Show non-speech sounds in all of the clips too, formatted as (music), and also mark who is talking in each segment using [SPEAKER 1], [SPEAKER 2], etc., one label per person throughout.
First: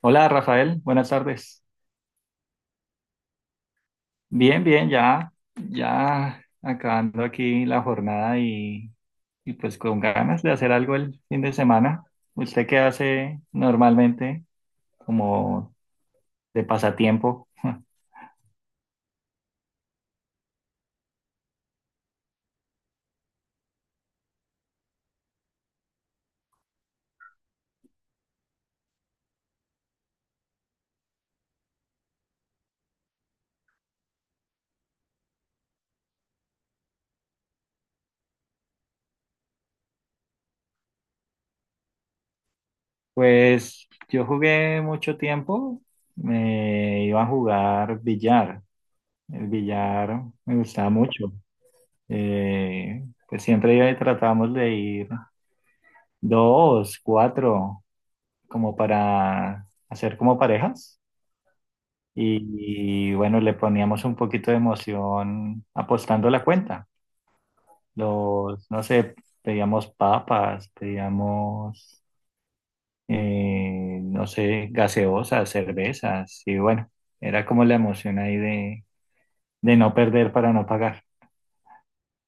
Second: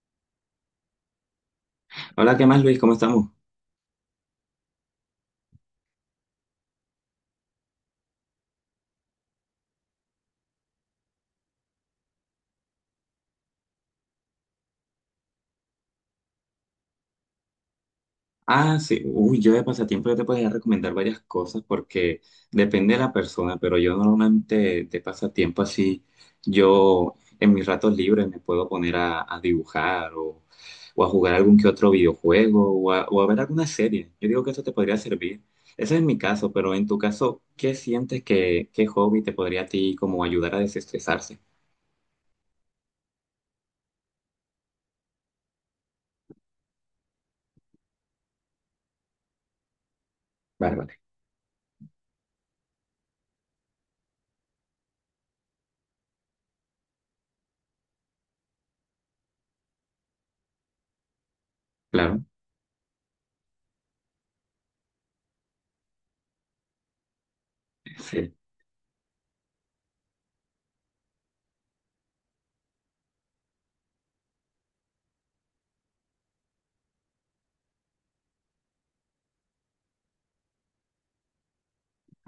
[SPEAKER 1] Hola Rafael, buenas tardes.
[SPEAKER 2] Hola, ¿qué más, Luis? ¿Cómo estamos?
[SPEAKER 1] Bien, bien, ya, ya acabando aquí la jornada y pues con ganas de hacer algo el fin de semana. ¿Usted qué hace normalmente como de pasatiempo? (laughs)
[SPEAKER 2] Ah, sí. Uy, yo de pasatiempo yo te podría recomendar varias cosas porque depende de la persona, pero yo normalmente de pasatiempo así, yo en mis ratos libres me puedo poner a dibujar o a jugar algún que otro videojuego o a ver alguna serie. Yo digo que eso te podría servir. Ese es mi caso, pero en tu caso, ¿qué sientes que qué hobby te podría a ti como ayudar a desestresarse?
[SPEAKER 1] Pues yo jugué mucho tiempo, me iba a jugar billar. El billar me
[SPEAKER 2] Vale,
[SPEAKER 1] gustaba
[SPEAKER 2] vale.
[SPEAKER 1] mucho. Pues siempre iba y tratábamos de ir dos, cuatro, como para hacer como parejas.
[SPEAKER 2] Claro.
[SPEAKER 1] Y, bueno, le poníamos un poquito de emoción apostando la cuenta.
[SPEAKER 2] Sí.
[SPEAKER 1] Los, no sé, pedíamos papas, pedíamos, no sé, gaseosas, cervezas. Y bueno, era como la emoción ahí de no perder para no pagar.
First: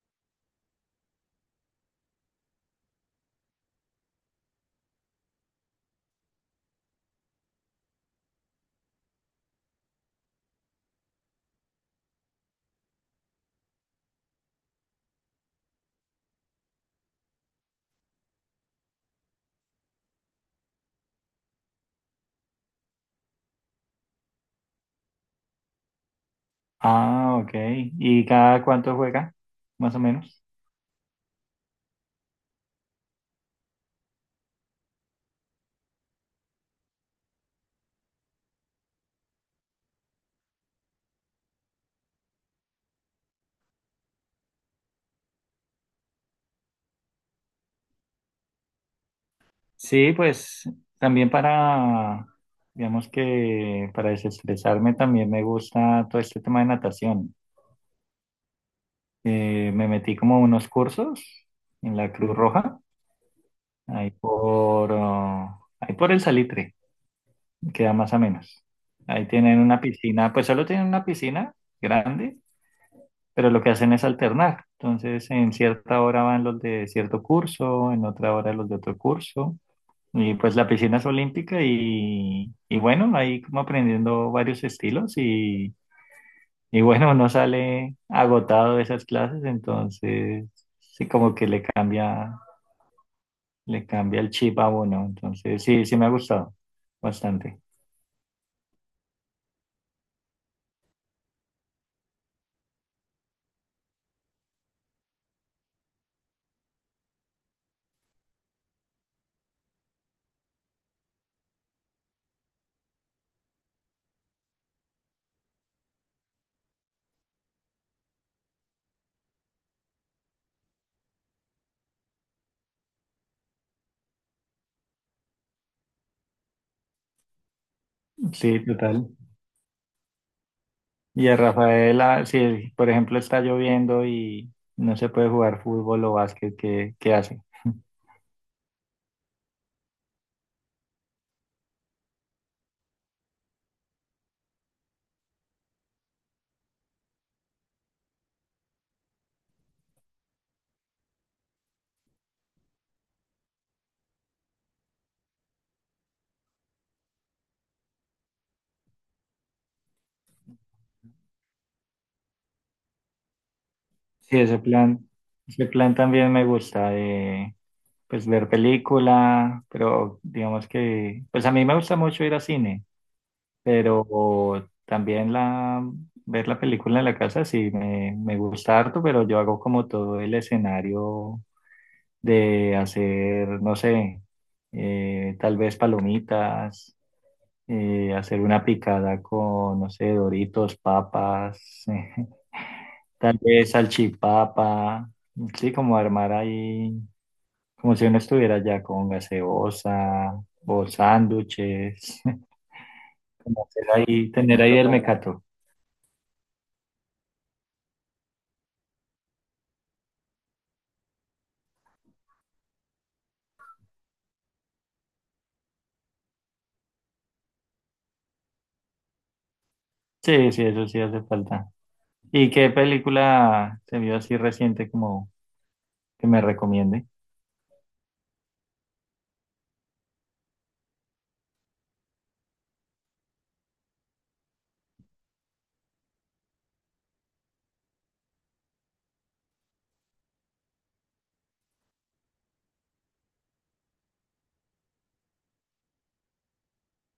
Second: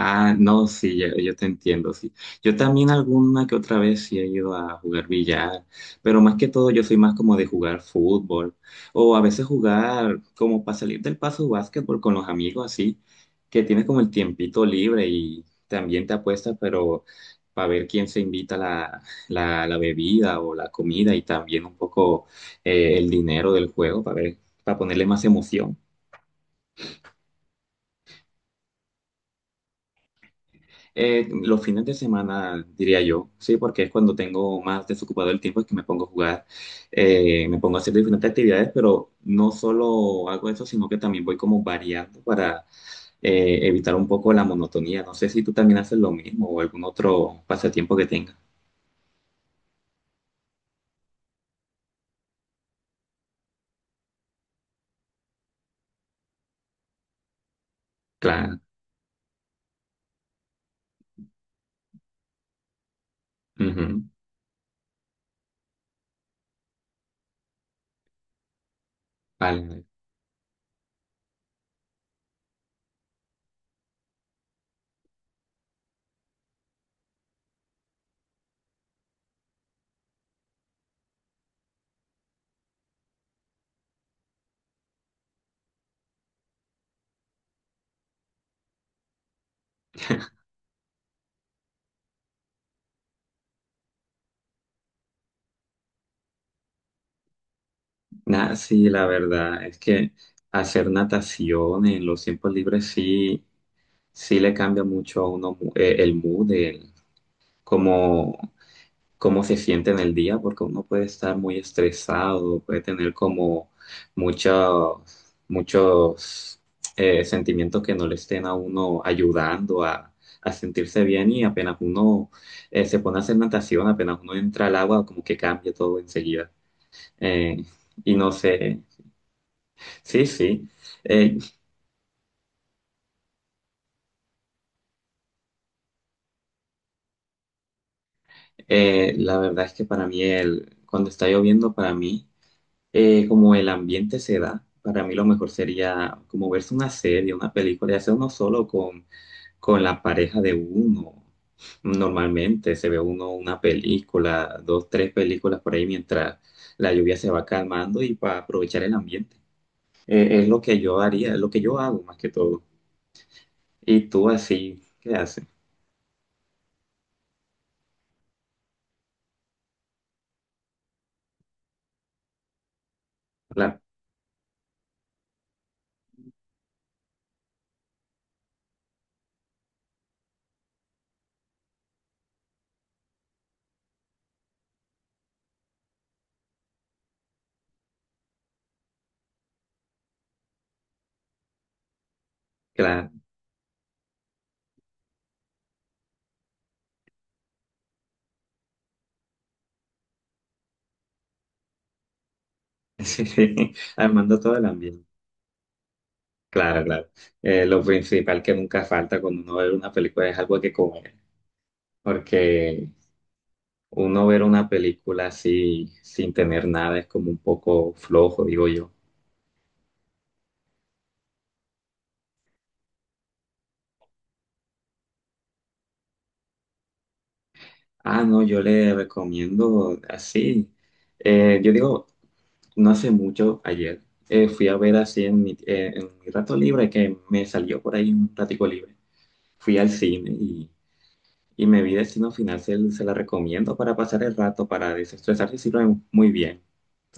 [SPEAKER 2] Ah, no, sí, yo te entiendo, sí. Yo también alguna que otra vez sí he ido a jugar billar, pero más que todo yo soy más como de jugar fútbol o a veces jugar como para salir del paso básquetbol con los amigos así, que tienes como el tiempito libre y también te apuestas, pero para ver quién se invita la bebida o la comida y también un poco el dinero del juego para ver, para ponerle más emoción.
[SPEAKER 1] Ah, ok. ¿Y cada cuánto juega? Más o menos.
[SPEAKER 2] Los fines de semana, diría yo, sí, porque es cuando tengo más desocupado el tiempo, es que me pongo a jugar, me pongo a hacer diferentes actividades, pero no solo hago eso, sino que también voy como variando para evitar un poco la monotonía. No sé si tú también haces lo mismo o algún otro pasatiempo que tengas.
[SPEAKER 1] Sí, pues también para, digamos que para desestresarme también me gusta todo este tema de natación.
[SPEAKER 2] Claro.
[SPEAKER 1] Me metí como unos cursos en la Cruz Roja,
[SPEAKER 2] Ujú.
[SPEAKER 1] ahí por, oh, ahí por el Salitre, queda más o menos. Ahí tienen una
[SPEAKER 2] Vale.
[SPEAKER 1] piscina, pues solo tienen una piscina grande, pero lo que hacen es alternar. Entonces, en cierta hora van los de cierto curso, en otra hora los de otro curso. Y pues la piscina es olímpica y bueno, ahí como aprendiendo varios estilos y bueno, uno sale agotado de esas clases, entonces sí como que le cambia el chip a uno. Entonces sí, sí me ha gustado bastante.
[SPEAKER 2] Nah, sí, la verdad es que hacer natación en los tiempos libres sí, sí le cambia mucho a uno el mood, como cómo se siente en el día, porque uno puede estar muy estresado, puede tener como muchos sentimientos que no le estén a uno ayudando a sentirse bien y apenas uno se pone a hacer natación, apenas uno entra al agua, como que cambia todo enseguida. Eh, y no
[SPEAKER 1] Sí,
[SPEAKER 2] sé,
[SPEAKER 1] total.
[SPEAKER 2] sí, sí.
[SPEAKER 1] Y
[SPEAKER 2] Eh,
[SPEAKER 1] a Rafaela, si por ejemplo está lloviendo y no se puede jugar fútbol o básquet, ¿qué hace?
[SPEAKER 2] la verdad es que para mí el, cuando está lloviendo, para mí como el ambiente se da, para mí lo mejor sería como verse una serie, una película, y hacer uno solo con la pareja de uno. Normalmente se ve uno una película, dos, tres películas por ahí mientras la lluvia se va calmando y para aprovechar el ambiente. Es lo que yo haría, es lo que yo hago más que todo. Y tú
[SPEAKER 1] Sí,
[SPEAKER 2] así, ¿qué haces?
[SPEAKER 1] ese plan también me gusta. Pues ver película, pero digamos que, pues a mí me gusta mucho ir a cine,
[SPEAKER 2] Claro,
[SPEAKER 1] pero también la, ver la película en la casa sí me gusta harto, pero yo hago como todo el escenario de hacer, no sé, tal vez palomitas, hacer una picada con, no sé, Doritos, papas, (laughs)
[SPEAKER 2] claro. (laughs)
[SPEAKER 1] tal vez salchipapa, sí, como armar ahí como si uno estuviera ya con gaseosa o sándwiches, (laughs) como
[SPEAKER 2] Sí,
[SPEAKER 1] hacer ahí,
[SPEAKER 2] armando todo
[SPEAKER 1] tener
[SPEAKER 2] el
[SPEAKER 1] ahí el
[SPEAKER 2] ambiente.
[SPEAKER 1] mecato.
[SPEAKER 2] Claro, claro. Lo principal que nunca falta cuando uno ve una película es algo que comer, porque uno ver una película así sin tener nada es como un poco flojo, digo yo.
[SPEAKER 1] Sí, sí, eso sí hace falta. ¿Y qué película se vio así reciente como que me recomiende?
[SPEAKER 2] Ah, no, yo le recomiendo así. Yo digo, no hace mucho, ayer, fui a ver así en mi rato libre, que me salió por ahí un ratico libre. Fui al cine y me vi Destino Final, se la recomiendo para pasar el rato, para desestresarse, sirve muy bien.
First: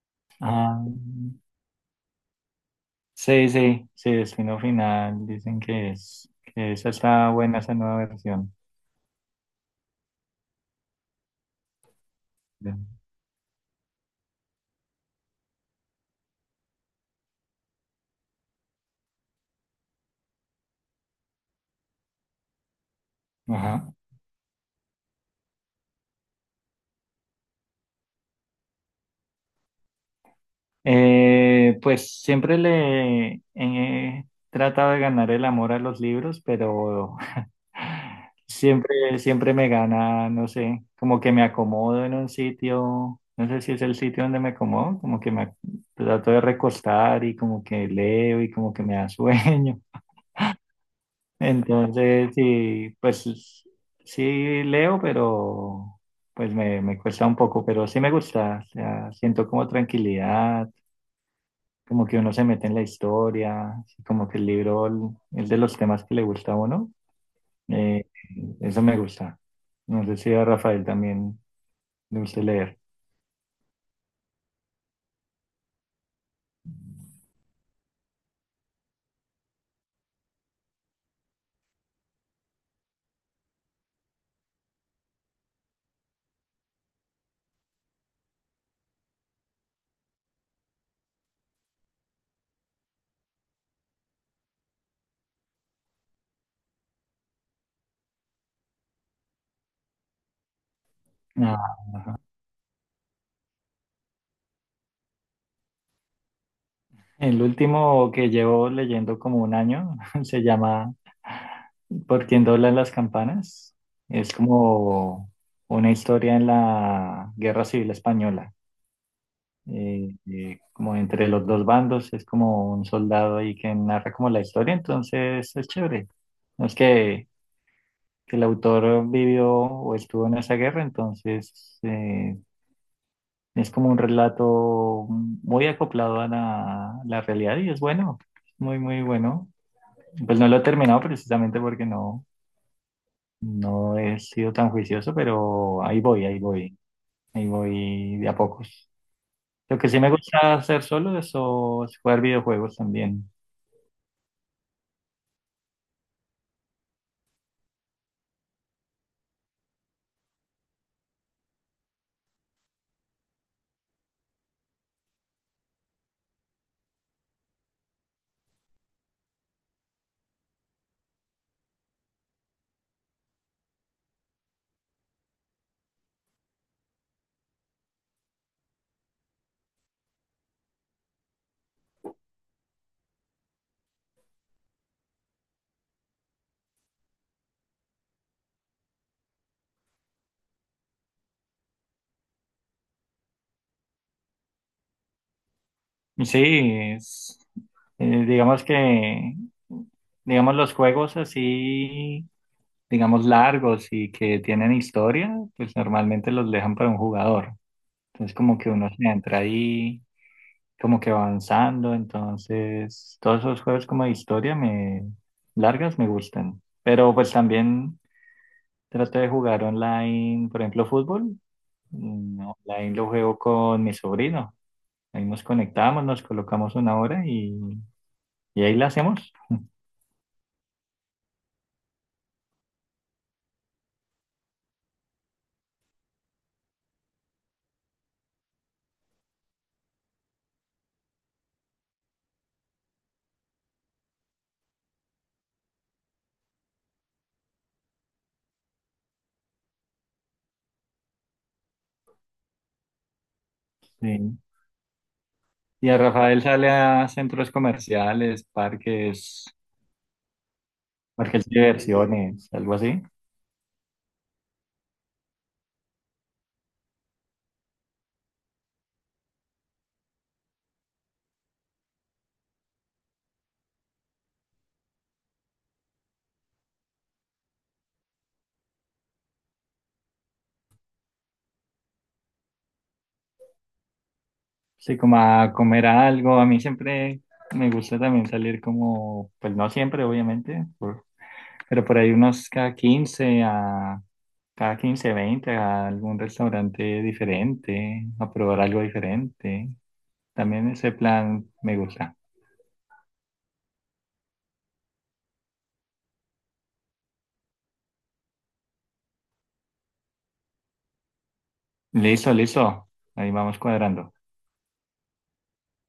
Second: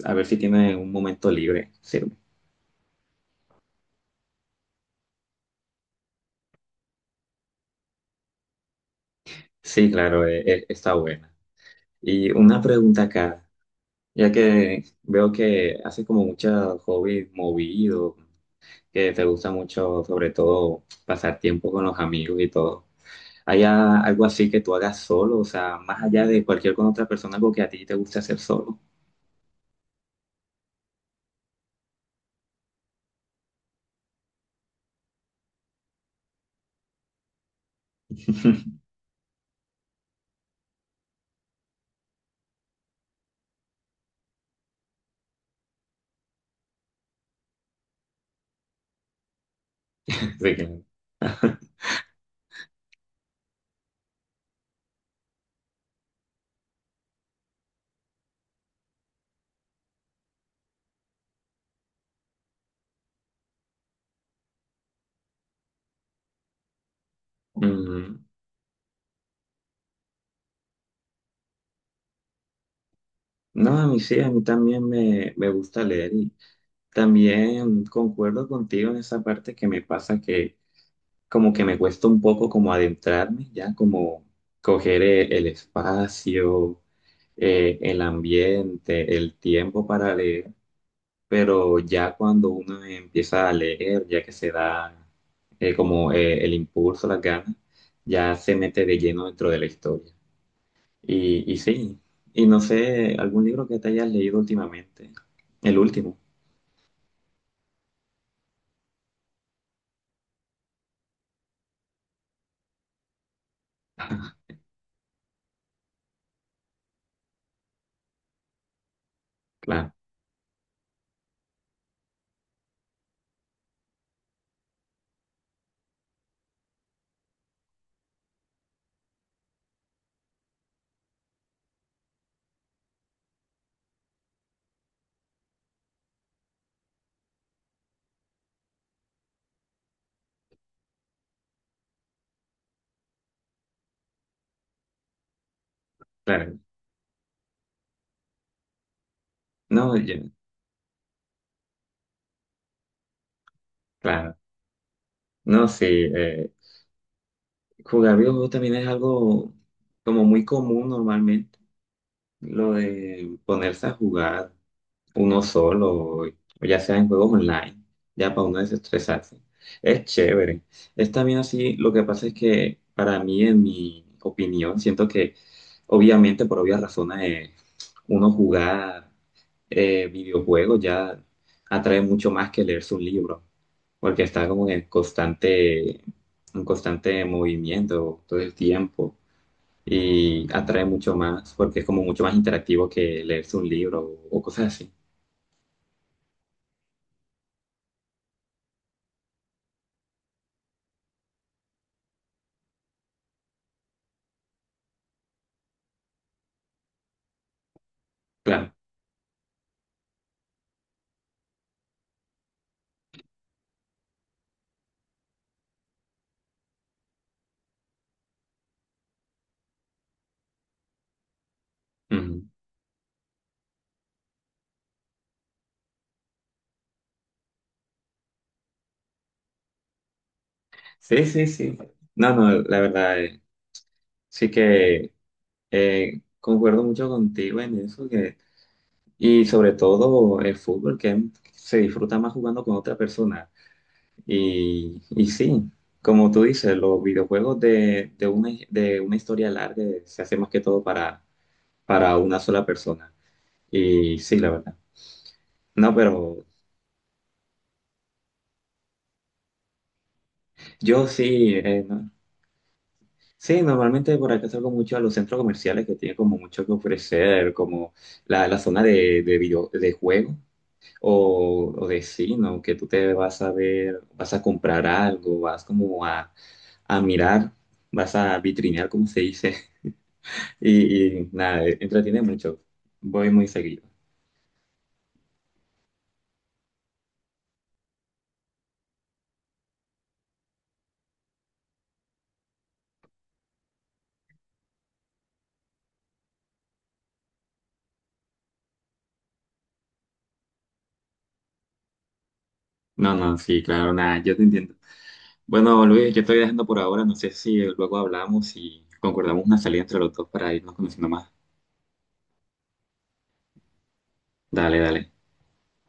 [SPEAKER 2] A ver si tiene
[SPEAKER 1] Ah,
[SPEAKER 2] un momento libre, sirve.
[SPEAKER 1] sí, sí, sí, Destino Final, dicen que es, que esa está buena, esa nueva versión.
[SPEAKER 2] Sí, claro, está buena. Y una pregunta acá, ya que veo que haces como muchos hobbies movidos, que te gusta mucho, sobre todo, pasar tiempo con los amigos y todo. ¿Hay
[SPEAKER 1] Ajá.
[SPEAKER 2] algo así que tú hagas solo? O sea, más allá de cualquier con otra persona, algo que a ti te gusta hacer solo.
[SPEAKER 1] Pues siempre le he tratado de ganar el amor a los libros, pero (laughs)
[SPEAKER 2] (laughs)
[SPEAKER 1] siempre, siempre me gana, no sé, como que me acomodo en un sitio, no sé si es el sitio donde me acomodo, como que trato de recostar y como que leo y como que me da (laughs) sueño.
[SPEAKER 2] Sí, claro.
[SPEAKER 1] Entonces, sí, pues sí leo, pero pues me cuesta un poco, pero sí me gusta, o sea, siento como tranquilidad como que uno se mete en la historia, así como que el libro es de los temas que le gusta a uno. Eh,
[SPEAKER 2] Ujú.
[SPEAKER 1] Eso me gusta. No sé si a Rafael también le gusta leer.
[SPEAKER 2] No, a mí sí, a mí también me gusta leer y también concuerdo contigo en esa parte que me pasa que como que me cuesta un poco como adentrarme, ya como coger el espacio, el ambiente, el tiempo para leer, pero ya cuando uno empieza a leer, ya que se da como el impulso, las ganas, ya se mete de lleno dentro de la historia. Y
[SPEAKER 1] Ah,
[SPEAKER 2] sí, y no sé, algún libro que te hayas leído últimamente, el último.
[SPEAKER 1] el último que llevo leyendo como un año (laughs) se llama ¿Por quién doblan las campanas?
[SPEAKER 2] (laughs)
[SPEAKER 1] Es como una historia en la Guerra Civil Española.
[SPEAKER 2] Claro,
[SPEAKER 1] Como entre los dos bandos, es como un soldado ahí que narra como la historia, entonces es chévere. No es que el autor vivió o estuvo en esa guerra, entonces es como un relato muy acoplado a la realidad y es bueno, muy, muy bueno. Pues no lo he terminado precisamente porque no, no he sido tan juicioso, pero ahí voy, ahí
[SPEAKER 2] claro.
[SPEAKER 1] voy, ahí voy de a pocos. Lo que
[SPEAKER 2] No,
[SPEAKER 1] sí me
[SPEAKER 2] yo-
[SPEAKER 1] gusta hacer solo es, o, es jugar videojuegos también.
[SPEAKER 2] claro. No, sí. Jugar videojuegos también es algo como muy común normalmente, lo de ponerse a jugar uno solo, o ya sea en juegos online, ya para uno desestresarse. Es chévere. Es también así, lo que pasa es que para mí, en mi opinión, siento que obviamente por obvias razones eh, uno jugar videojuegos ya atrae mucho más que leerse un libro porque está como en constante movimiento todo el tiempo y atrae mucho más porque es como mucho más interactivo que leerse un libro o cosas así.
[SPEAKER 1] Sí, es, digamos que, digamos los juegos así digamos, largos y que tienen historia, pues normalmente los dejan para un jugador. Entonces como que
[SPEAKER 2] Claro.
[SPEAKER 1] uno se entra ahí, como que va avanzando. Entonces todos esos juegos como de historia me largas me gustan. Pero pues también trato de jugar online, por ejemplo, fútbol.
[SPEAKER 2] Ujú.
[SPEAKER 1] Online lo juego con mi sobrino. Ahí nos conectamos, nos colocamos una hora y ahí la hacemos.
[SPEAKER 2] Sí, sí, sí. No, no, la verdad, sí que concuerdo mucho contigo en eso que, y sobre todo el fútbol que se disfruta más jugando con otra persona. Y sí, como tú dices, los videojuegos de una historia larga se hace más que todo para una sola persona. Y
[SPEAKER 1] Sí.
[SPEAKER 2] sí, la verdad.
[SPEAKER 1] Y
[SPEAKER 2] No,
[SPEAKER 1] a Rafael
[SPEAKER 2] pero
[SPEAKER 1] sale a centros comerciales, parques,
[SPEAKER 2] yo
[SPEAKER 1] parques
[SPEAKER 2] sí,
[SPEAKER 1] de diversiones, algo así.
[SPEAKER 2] sí, normalmente por acá salgo mucho a los centros comerciales que tienen como mucho que ofrecer, como la zona de video, de juego o de cine, ¿no? Que tú te vas a ver, vas a comprar algo, vas como a mirar, vas a vitrinear, como se dice. Y nada, entretiene mucho. Voy muy seguido.
[SPEAKER 1] Sí, como a comer algo. A mí siempre me gusta también salir como, pues no siempre, obviamente, pero por ahí unos cada 15 a cada 15 20 a algún restaurante diferente, a probar algo diferente. También ese plan me gusta.
[SPEAKER 2] No, no, sí, claro, nada, yo te entiendo. Bueno, Luis, yo estoy dejando por ahora. No sé si luego hablamos y concordamos una salida entre los dos para irnos conociendo más.
[SPEAKER 1] Listo, listo. Ahí vamos cuadrando.
[SPEAKER 2] Dale, dale.